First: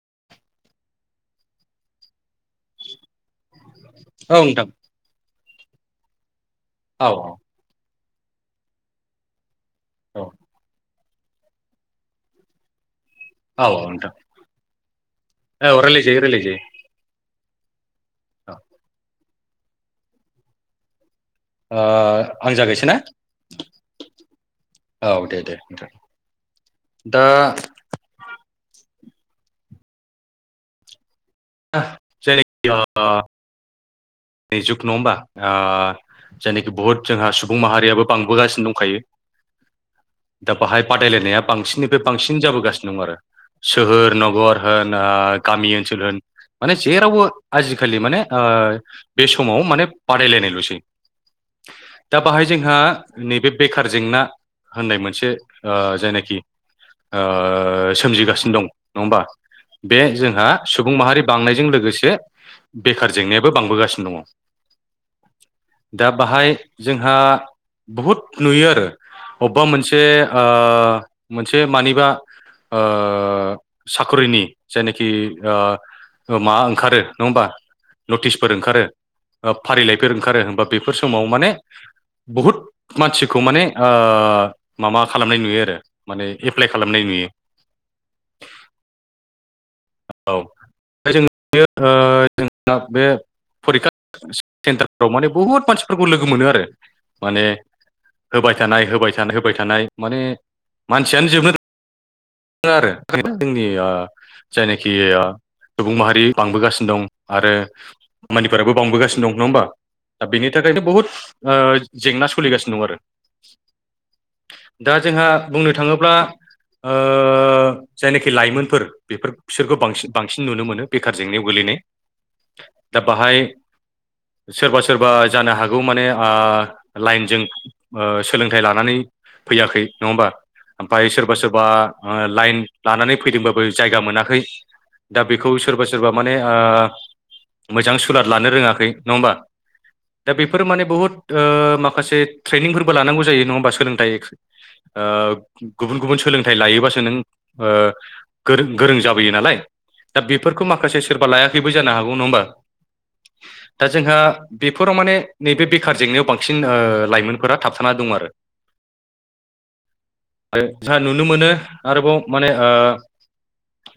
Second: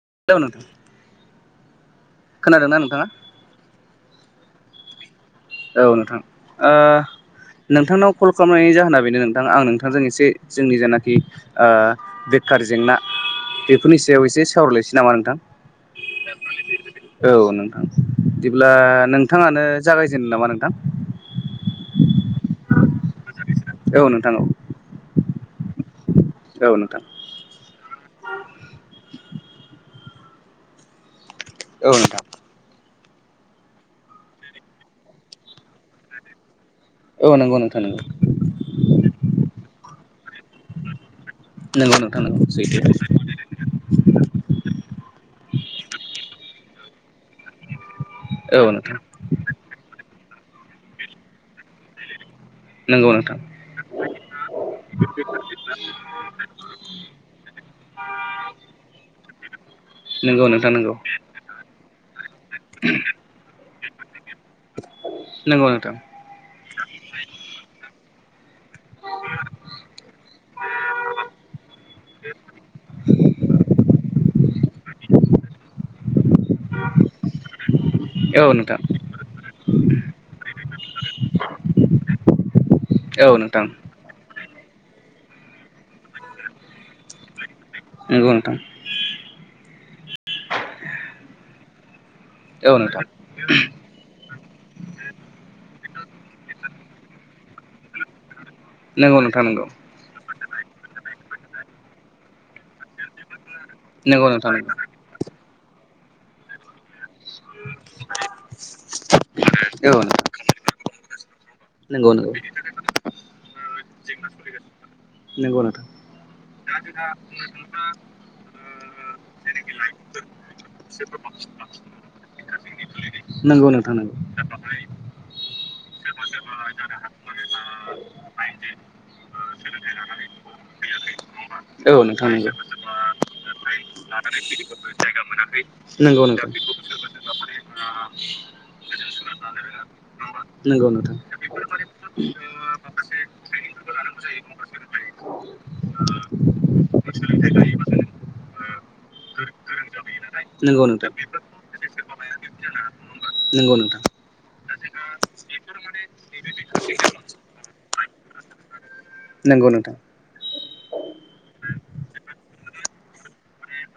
[unintelligible] नोंथां। खोनादोंना‌ नोंथाङा? औ नोथां। औ नोंथां ओ नोंथांनाव कल खालामनायनि जाहोना बेनो नोंथां आं नोंथां नोंथांजों औ एसे जोंनि जेनाखि ओ बेखार जेंना औ औ बेफोरनि नोंथां सायाव एसे सावरायलायसै नामा नोंथां औ रायलायजायो रायलायजायो औ नोंथां औ बिदिब्ला नोंथाङानो जागायजेननो नामा नोंथां ओ आं जागायसै ना औ नोंथां औ। [inaudible] औ नोंथां। दा [unintelligible] नि जुग नङा होमबा ओ जेनि बुहुत जोंहा औ नोंथां औ नंगौ सुबुं नोंथां नंगौ माहारियाबो बांबोगासिनो दंखायो दा बाहाय बादायलायनाया नंगौ बांसिननिफ्राय नोंथां बांसिन नंगौ सैथो जाबोगासिनो दं आरो सोहोर नगर होन ओ गामि ओनसोल होन माने जेरावबो आजिखालि माने ओ औ नोंथां बे समाव माने बादायलायनाय लसै दा बाहाय जोंहा नंगौ नोंथां नैबे बेखार जेंना होननाय मोनसे ओ जायनाखि ओ सोमजिगासिनो दं नङा होमबा बे नंगौ जोंहा नोंथां नंगौ सुबुं माहारि बांनायजों लोगोसे बेखार जेंनायाबो बांबोगासिनो नंगौ नोंथां दा बाहाय जोंहा बुहुद नुयो आरो। अबबा मोनसे ओ मोनसे मानिबा ओ साखरिनि जायनाखि ओ मा ओंखारो नङा होमबा। औ नटिसफोर नोंथां। ओंखारो ओ, फारिलाइफोर ओंखारो होमबा । बेफोर समाव माने बुहुद औ मानसिखौ नोंथां माने ओ माबा खालामनाय नुयो आरो माने एप्लाइ खालामनाय नुयो। नंगौ नोंथां‌ औ जों औ जोंना नोंथां बे फरिखा- सेन्टारफ्राव माने बुहुत मानसिफोरखौ लोगो मोनो आरो माने होबाय थानाय होबाय नंगौ थानाय नोंथां होबाय नंगौ थानाय माने मानसियानो जोबनो आरो जोंनि नंगौ नोंथां नंगौ जायनाखि सुबुं माहारि बांबोगासिनो दं। आरो मानिफोराबो बांबोगासिनो दं। नङा होमबा? औ दा नोंथां बेनि थाखायनो बहुद ओ नंगौ जेंना नंगौ सोलिगासिनो दं आरो दा जोंहा नंगौ बुंनो नोंथां थाङोब्ला ओ जायनाखि लाइमोनफोर बेफोर बिसोरखौ बांसिन बांसिन नुनो मोनो बेखार जेंनायाव गोलैनाय। दा बाहाय नंगौ नोंथां नंगौ सोरबा सोरबा जानो हागौ माने ओ लाइनजों ओ सोलोंथाइ लानानै फैयाखै । नङा होमबा? ओमफ्राय सोरबा सोरबा ओ औ ओ नोंथां नंगौ लाइन लानानै फैदोंबाबो जायगा लानानै मोनाखै। फैदोंबाबो जायगा दा बेखौ मोनाखै सोरबा सोरबा नंगौ माने नोंथां ओ मोजां सुलाद लानो रोङाखै। नङा ओमबा? दा बेफोर माने नंगौ बुहुत नोंथां ओ माखासे ट्रेइनिंफोरबो लानांगौ जायो नङा होमबा सोलोंथाइ ओ गुबुन गुबुन सोलोंथाइ लायोबासो नों ओ गोंरों-गोरों जाबोयो नालाय। दा बेफोरखौ नंगौ माखासे नोंथां सोरबा लायाखैबो जानो हागौ। नङा होमबा? नंगौ दा नोंथां जोंहा बेफोराव माने नैबे बेखार जेंनायाव बांसिन ओ लाइमोनफोरा थाबथाना दं आरो। नंगौ नोंथां। जा नुनो मोनो आरोबाव माने ओ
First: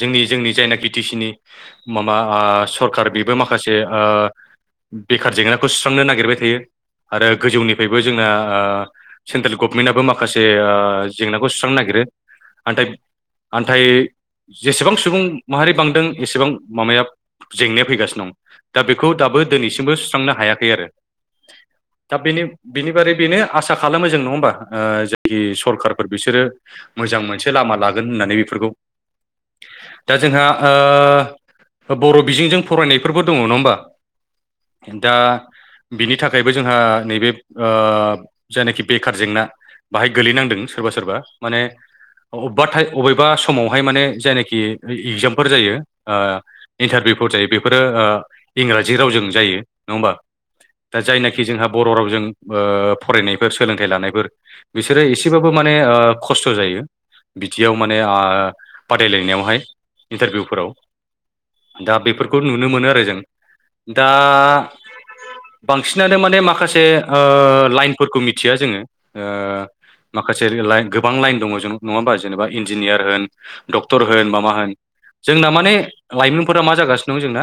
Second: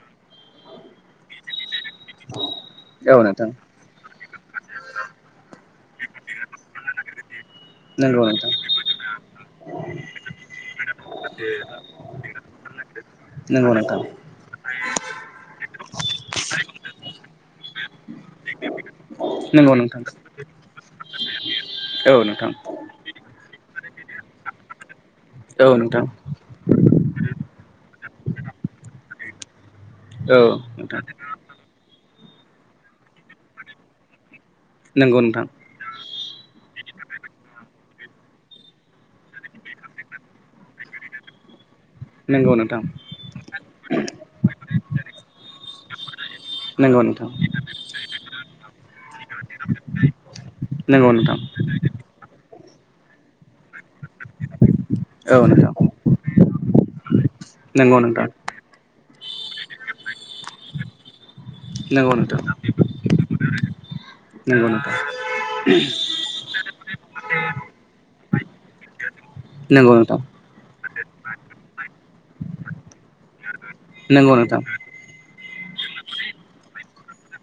जोंनि जोंनि जायना बिटि सि नि माबा ओ सरखार औ बेबो नोंथां माखासे ओ बेखार जेंना खौ सुस्रांनो नागिरबाय थायो। आरो गोजौनिफ्रायबो नंगौ जोंना नोंथां सेन्ट्रेल गभमेन्टआबो माखासे ओ जेंना- सुस्रांनो नागिरो नाथाय- नोंगौ नोंथां। जेसेबां सुबुं माहारि बांदों एसेबां माबाया जेंनाया फैगासिनो दं। दा बेखौ दा- बो नंगौ दिनैसिमबो नोंथां सुस्रांनो हायाखै आरो। दा औ बेनि नोंथां बेनि बादै बेनो आसा खालामो जों नङा होमबा जायखि औ सरखार- नोंथां फोर बिसोरो मोजां मोनसे लामा लागोन होननानै बेफोरखौ दा औ जोंहा नोंथां ओ बर' बिजोंजों फरायनायफोरबो दङ नङा होमबा? दा नंगौ नोंथां बिनि थाखायबो जोंहा नैबे ओ जायनाखि बेखार जेंना बेहाय गोलैनांदों सोरबा सोरबा । माने नंगौ अबेबा नोंथां अबेबा समावहाय माने जायनाखि इगजामफोर जायो। ओ नंगौ नोंथां इन्टारभिउफोर जायो बेफोरो इंराजि रावजों जायो । नङा होमबा? दा नंगौ नोंथां जायनाखि जोंहा बर' रावजों ओ फरायनायफोर सोलोंथाइ लानायफोर बिसोरो औ एसेबाबो- थ' नोंथां माने खस्थ' जायो बिदियाव नंगौ माने नोंथां बादायलायनायावहाय। इन्टारभिउफोराव दा नंगौ बेफोरखौ नोंथां नुनो मोनो आरो जों । दा नंगौ नोंथां बांसिनानो माने माखासे ओ लाइनफोरखौ मिथिया जोङो। ओ नंगौ नोंथां माखासे गोबां लाइन दङ नङा होना जेनेबा इन्जिनियार होन डक्टर होन नंगौ माबा नोंथां होन। जोंना माने लाइमोनफोरा मा जागासिनो दं जोंना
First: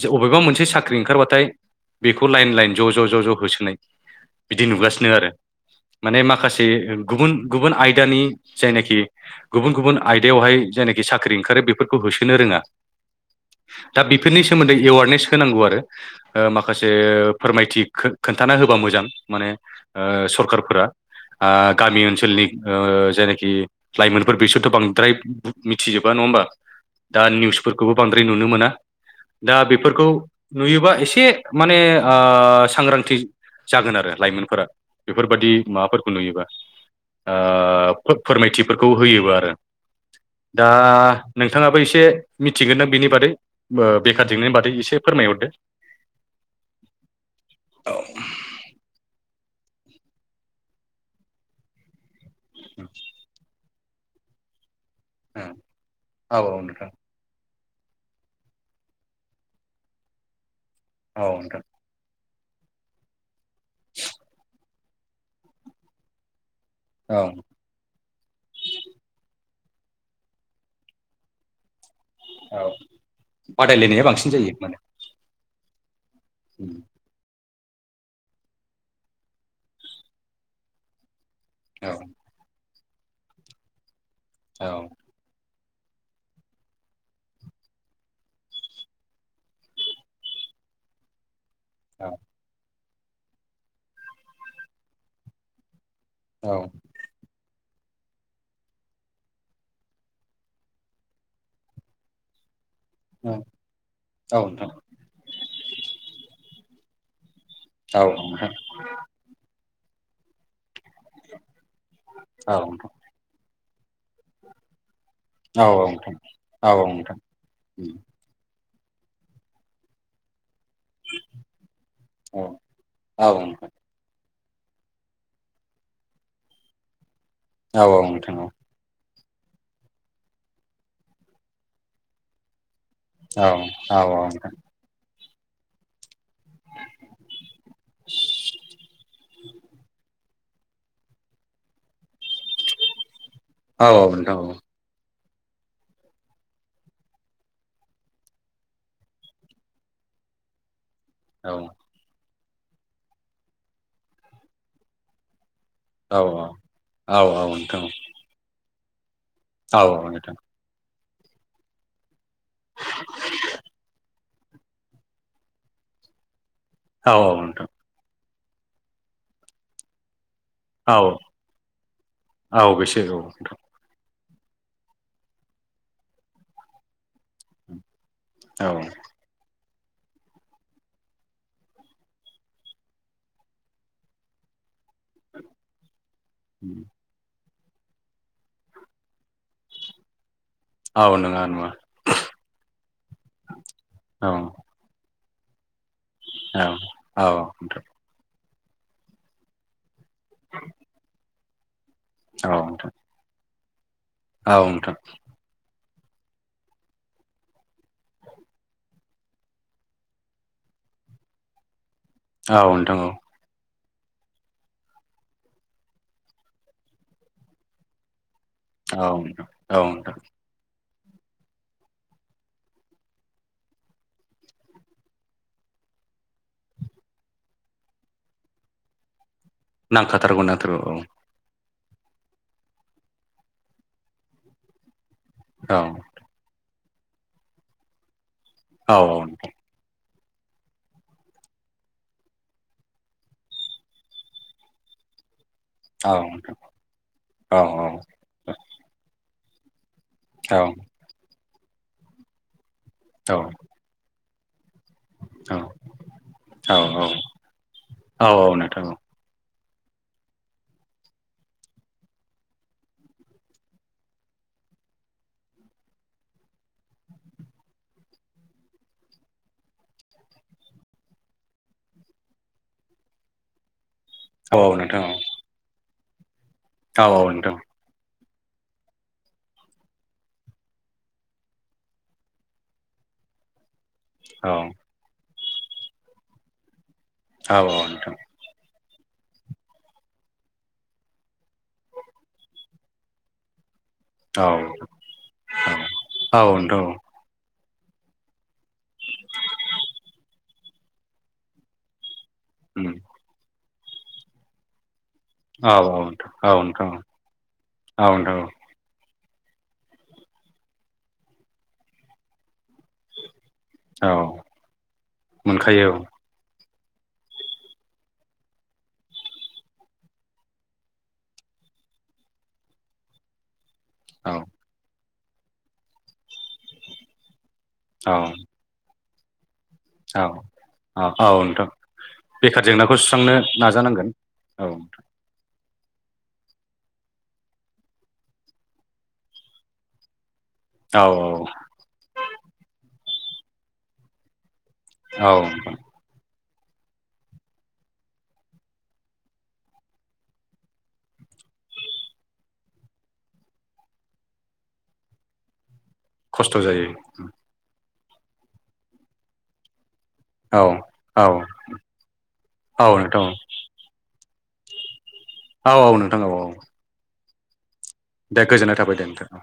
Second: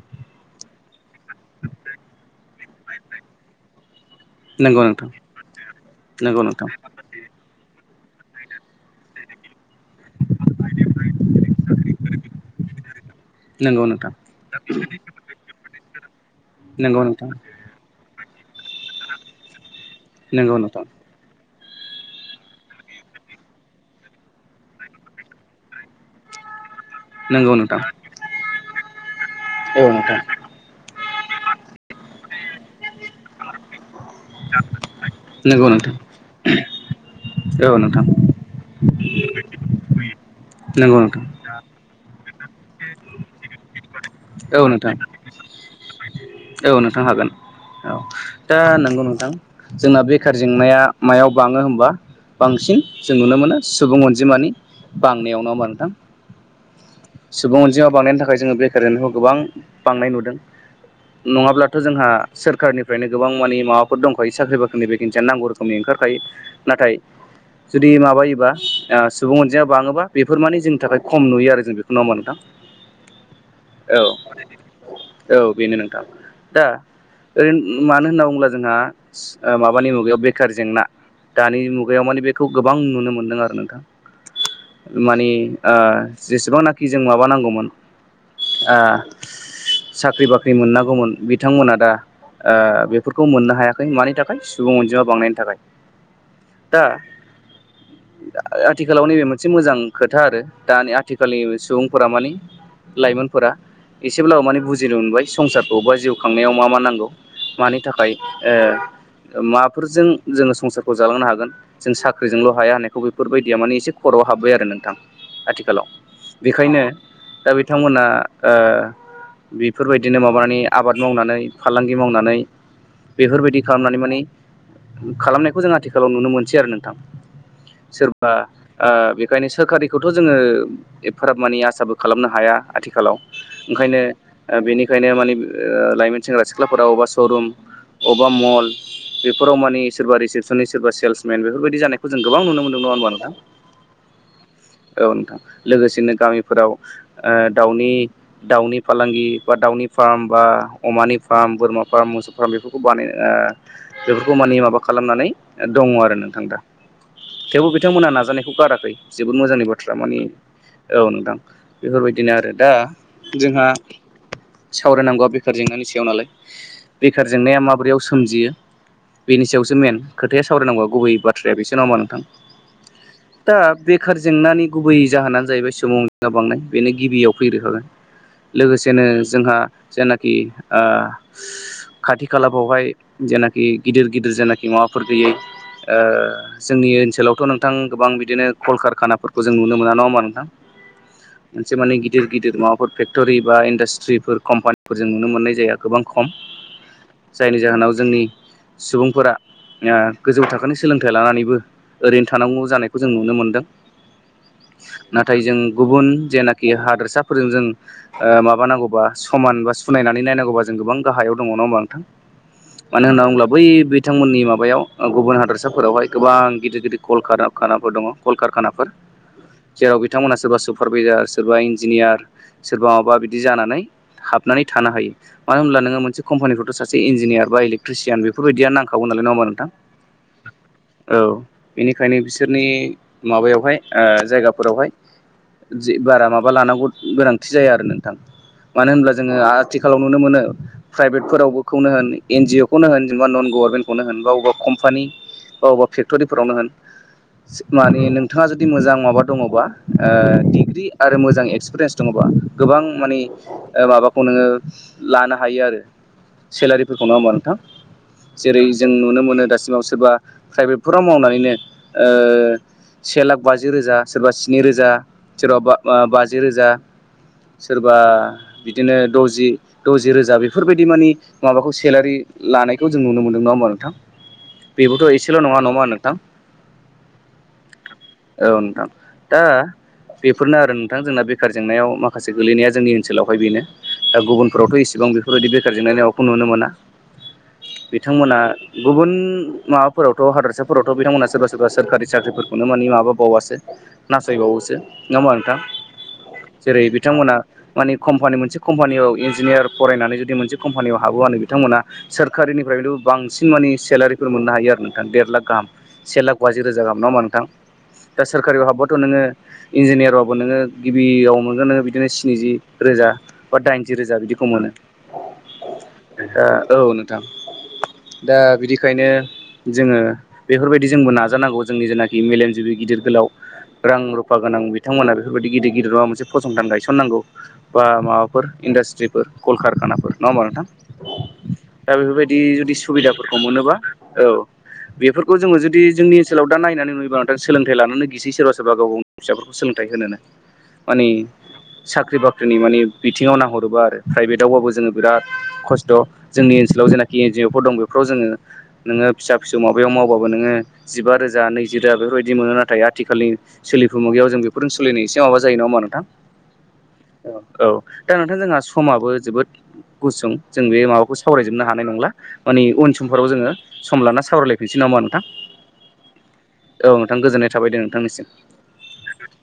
ज अबेबा मोनसे साख्रि ओंखारबाथाय बेखौ लाइन लाइन ज' ज' ज' ज' होसोनाय। बिदि नंगौ नोंथां नुगासिनो आरो माने नंगौ माखासे नोंथां जों गुबुन गुबुन आयदानि जायनाखि गुबुन गुबुन आयदायावहाय जायनाखि साख्रि ओंखारो बेफोर खौ होसोनो रोङा नंगौ दा नोंथां बेफोरनि सोमोन्दै एवारनेस होनांगौ आरो। ओ माखासे नंगौ फोरमायथि खो-खोन्थाना होबा मोजां माने ओ नोंथां सरखारफोरा आ गामि ओनसोलनि ओ जेनोखि लाइमोनफोर बिसोरथ' बांद्राय मिथिजोबा नङा होमबा? दा नंगौ नोंथां नंगौ नोंथां निउसफोरखौबो बांद्राय नुनो मोना दा औ बेफोरखौ नोंथां नुयोबा एसे से माने ओ सांग्रांथि जागोन आरो लाइमोनफोरा बेफोरबादि नंगौ नोंथां माबाफोर खौ नुयोबा औ ओ नोंथां फो-फोरमायथिफोरखौ होयोबा आरो। दा नंगौ नोंथां नोंथाङाबो एसे मिथिगोन ना बिनि बादै? ओ बेखार जेंनानि औ बादै नोंथां एसे फोरमायहरदो। औ नोंथां हागोन औ दा नंगौ नोंथां। जोंना बेखार जेंनाया मायाव बाङो होमबा बांसिन जों नुनो मोनो सुबुं अनजिमानि बांनायाव नङा होमबा नोंथां औ नोंथां सुबुं अनजिमा बांनायनि थाखाय जोङो बे कारेन्टखौ गोबां बांनाय नुदों औ नोंथां नङाब्लाथ' जोंहा सोरखारनिफ्रायनो गोबां माने माबाफोर दंखायो साख्रि बाख्रिनि बेखेन्सिया नांगौ रोखोमनि ओंखारखायो। नाथाय औ जुदि माबायोबा ओ सुबुं अन जिमा बाङोबा बेफोर मानि जोंनि थाखाय खम नुयो आरो जों बेखौ नङा होनबा नोंथां? औ औ बादायलायनाया बांसिन जायो माने। औ बेनो नोंथां दा ओरै मानो होनना बुङोब्ला जोंहा ओ माबानि मुगायाव बेखार जेंना दानि औ मुगायाव माने बेखौ गोबां नुनो मोनदों आरो नोंथां औ माने ओ जेसेबांनाखि जों माबा नांगौमोन ओ साख्रि बाख्रि मोननांगौमोन बिथांमोना दा औ ओ बे फोरखौ मोननो हायाखै मानि थाखाय सुबुं अनजिमा बांनायनि थाखाय। औ। दा [inaudible] आथिखालाव नैबे मोनसे मोजां खोथा आरो दानि आथिखालनि सुबुंफोरा माने औ लाइमोनफोरा औ एसेब्लाबो माने नोंथां बुजिनो मोनबाय संसारखौ बा जिउ खांनायाव मा मा नांगौ। मानि औ थाखाय नोंथां ओ माफोरजों जोङो संसार खौ जालांनो हागोन जों साख्रिजोंल' औ हाया नोंथां होननायखौ बेफोरबायदिया माने एसे खर'आव हाब्बाय आरो नोंथां। औ आथिखालाव नोंथां औ बेखायनो औ नोंथां दा बे थांमोना ओ बेफोरबायदिनो माबानानै आबाद मावनानै फालांगि औ मावनानै औ बेफोरबायदि नोंथां खालामनानै माने खालामनायखौ जों आथिखालाव नुनो मोनसै आरो नोंथां औ सोरबा नोंथां औ ओ बे खायनो सोरखारखौथ' जोङो एफाराब मानि आसाबो खालामनो हाया आथि खालाव औ ओंखायनो नोंथां ओ बेनिखायनो माने बे ओ लाइमोन सेंग्रा सिख्लाफोरा अबबा श रुम अबबा मल बेफोराव मानि सोरबा रिसिप सननि सोरबा सेल्समेन बेफोरबायदि जानायखौ जों गोबां नुनो मोनदों नङा होनबा नोंथां? औ औ नोंथां औ। औ नोंथां लोगोसेनो गामिफोराव ओ दाउनि दाउनि फालांगि बा दाउनि फार्म बा अमानि फार्म बोरमा फार्म मोसौ फार्म बेफोरखौ बानाय ओ बेफोरखौ माने माबा खालामनानै दङ आरो नोंथां दा थेवबो बिथांमोनहा नाजानायखौ गाराखै। जोबोद मोजांनि बाथ्रा मानि औ नोंथां बेफोरबायदि दिनो आरो दा जोंहा सावरायनांगौआ बेखार जेंनानि सायाव नालाय बेखार औ जेंनाया नोंथां माबोरैयाव सोमजियो बेनि सायावसो मेन। खोथाया सावरायनांगौ औ गुबै बाथ्राया बेसो नङा होनबा नोंथां औ बेसो दा बे बेखार जेंनानि गुबै जाहोनानो जाहैबाय सुबुं अनजिमा बांनाय बेनो गिबियाव फैग्रोखागोन औ लोगोसेनो जोंहा जायनाखि ओ खाथि खालाफ्रावहाय जेनाखि गिदिर-गिदिर जेनाखि माबाफोर गैयै ओ जोंनि ओनसोलावथ' नोंथां गोबां बिदिनो कलकारखानाफोरखौ जों नुनो मोना नङा होनबा नोंथां औ नुवा मोनसे माने गिदिर गिदिर माबाफोर फेक्ट'रि बा औ इन्डास्ट्रिफोर कम्पानिफोरजों नुनो मोननाय जाया गोबां खम औ जायनि जाहोनाव जोंनि सुबुंफोरा ओ गोजौ थाखोनि सोलोंथाइ लानानैबो ओरैनो नोंथां औ थानांगौ नोंथां जानायखौ जों नुनो मोनदों औ नोंथां नाथाय जों गुबुन जेनाखि हादोरसाफोरजों जों माबानांगौबा समान बा सुनायनानै नायनांगौबा जों गोबां गाहायाव दङ नङा होनबा नोंथां औ नोंथां मानो होननानै बुङोब्ला बै बे बिथांमोननि माबायाव गुबुन हादरसाफोरावहाय गोबां गिदिर गिदिर कल खार खानाफोर दङ कलकारखानाफोर औ नोंथां औ जेराव नोंथां बिथांमोना सोरबा सुबुं सोरबा इन्जिनियार सोरबा माबा बिदि जानानै हाबनानै थानो हायो मानो होनब्ला नोङो मोनसे कम्पानिनिखौथ' सासे इन्जिनियार बा इलेक्ट्रिसियान बेफोरबायदिया नांखागौ नालाय नङा होनबा नांखाथारगौ नांथारगौ औ बेनिखायनो बिसोरनि माबायावहाय जायगाफोरावहाय औ बारा माबा लानांगौ गोनांथि जाया आरो नोंथां मानो औ होनोब्ला औ जोङो नोंथां आथिखालाव नुनो मोनो प्राइभेटफोरावबोनो होन एन जि अ खौनो होन जेनबा नन गभर्नमेन्टखौनो होन बा बबेबा कम्पानि बबा फेक्ट'रिफोरावनो होन औ माने नोंथाङा जुदि मोजां माबा दङबा औ ओ आरो मोजां एक्सपिरियेन्स दङबा गोबां माने माबाखौ नोङो लानो औ हायो आरो औ सेलारिफोरखौ नङा होमबा नोंथां औ जेरै नोंथां जों नुनो मोनो दासिमाव सोरबा प्राइभेटफोराव मावनानैनो ओ से लाख बाजि रोजा सोरबा स्नि रोजा सोरबा बाजि रोजा सोरबा बिदिनो द'जि द'जि रोजा बेफोरबायदि मानि माबाखौ सेलारि लानायखौ जों नुनो मोनदों नङा होनबा नोंथां औ औ बेबोथ' नोंथां एसेल' नङा होनबा नोंथां औ नोंथां औ नोंथां दा बेफोरनो आरो नोंथां जोंना बेखार जेंनायाव माखासे गोलैनाया जोंनि ओनसोलावहाय बेनो दा गुबुनफोरावथ' इसेबां बेफोरबायदि बेखार जेंनाय माखौ नुनो मोना औ नोंथां बिथांमोना गुबुन माबाफोरावथ' हादरसाफोरावथ' बिथांमोना सोरबा सोरबा सोरखारि साख्रिफोरखौनो मानिे माबा बावासो औ नासयबावोसो नङा होनबा नोंथां जेरै औ बिथांमोना मानि कम्पानि मोनसे कम्पानियाव इन्जिनियार फरायनानै जुदि मोनसे कम्पानियाव हाबोबानो बिथांमोना सोरखारिनिफ्रायथ' बांसिन मानिे सेलारिफोर मोननो हायो आरो न देर लाख गाहाम से लाख नोंथां बाजि रोजा गाहाम नङा होनबा नोंथां औ दा नोंथां सोरखारि हाब्बाथ' नोङो इन्जिनियारबाबो नोङो गिबियाव मोनगोन नोङो बिदिनो स्निजि रोजा बा दाइनजि औ रोजा बिदिखौ मोनो मोनखायो औ नोंथां दा बिदिखायनो जोङो बेफोरबायदि जोंबो नाजानांगौ जोंनि जेनाखि मेलेमजिबि गिदिर गोलाव रां रु औ फा गोनां बिथांमोना बेफोरबायदि गिदिर गिदिर माबा मोनसे फसंथान गायसननांगौ बा माबाफोर इन्डास्ट्री कलकारखाफोर औ नङा होमबा नोंथां औ नोंथां दा बेफोरबायदि बेखार जुदि जेंनाखौ सुस्रांनो सुबिदाफोरखौ मोनोबा नाजानांगोन औ बेफोरखौ जोङो जुदि जदि जोंनि ओनसोलाव दा नायनानै नुयोबा नोंथां सोलोंथाय लानोनो गिसै सोरबा सोरबा गाव गावनि फिसाफोरखौ सोलोंथाइ होनोनो औ माने साख्रि बाख्रिनि माने बिथिङाव नाहरोबा आरो प्राइभेटआवबाबो जों जोङो बिराद औ खस्थ' जोंनि ओनसोलाव जेनाखि एन जि अ फोर दं बेफोराव जोङो नोङो फिसा फिसौ माबायाव मावबाबो नोङो जिबा रोजा नैजि रा बेफोरबायदि मोनो नाथाय आथिखालनि सोलिफु मुगायाव जों बेफोरजों सलिनो एसे माबा जायो नङा नोंथां खस्थ' जायो औ दा नोंथां जोंहा समाबो जोबोद गुसुं औ जों बे माबाखौ औ सावरायजोबनो हानाय नंला माने औ उन नोंथां समफोराव जोङो सम लाना सावराय नसे नामा नोंथां औ औ नोंथां औ नोंथां गोजोननाय थाबायदे नोंथांनिसिम दे गोजोननाय थाबाय दे नोंथां औ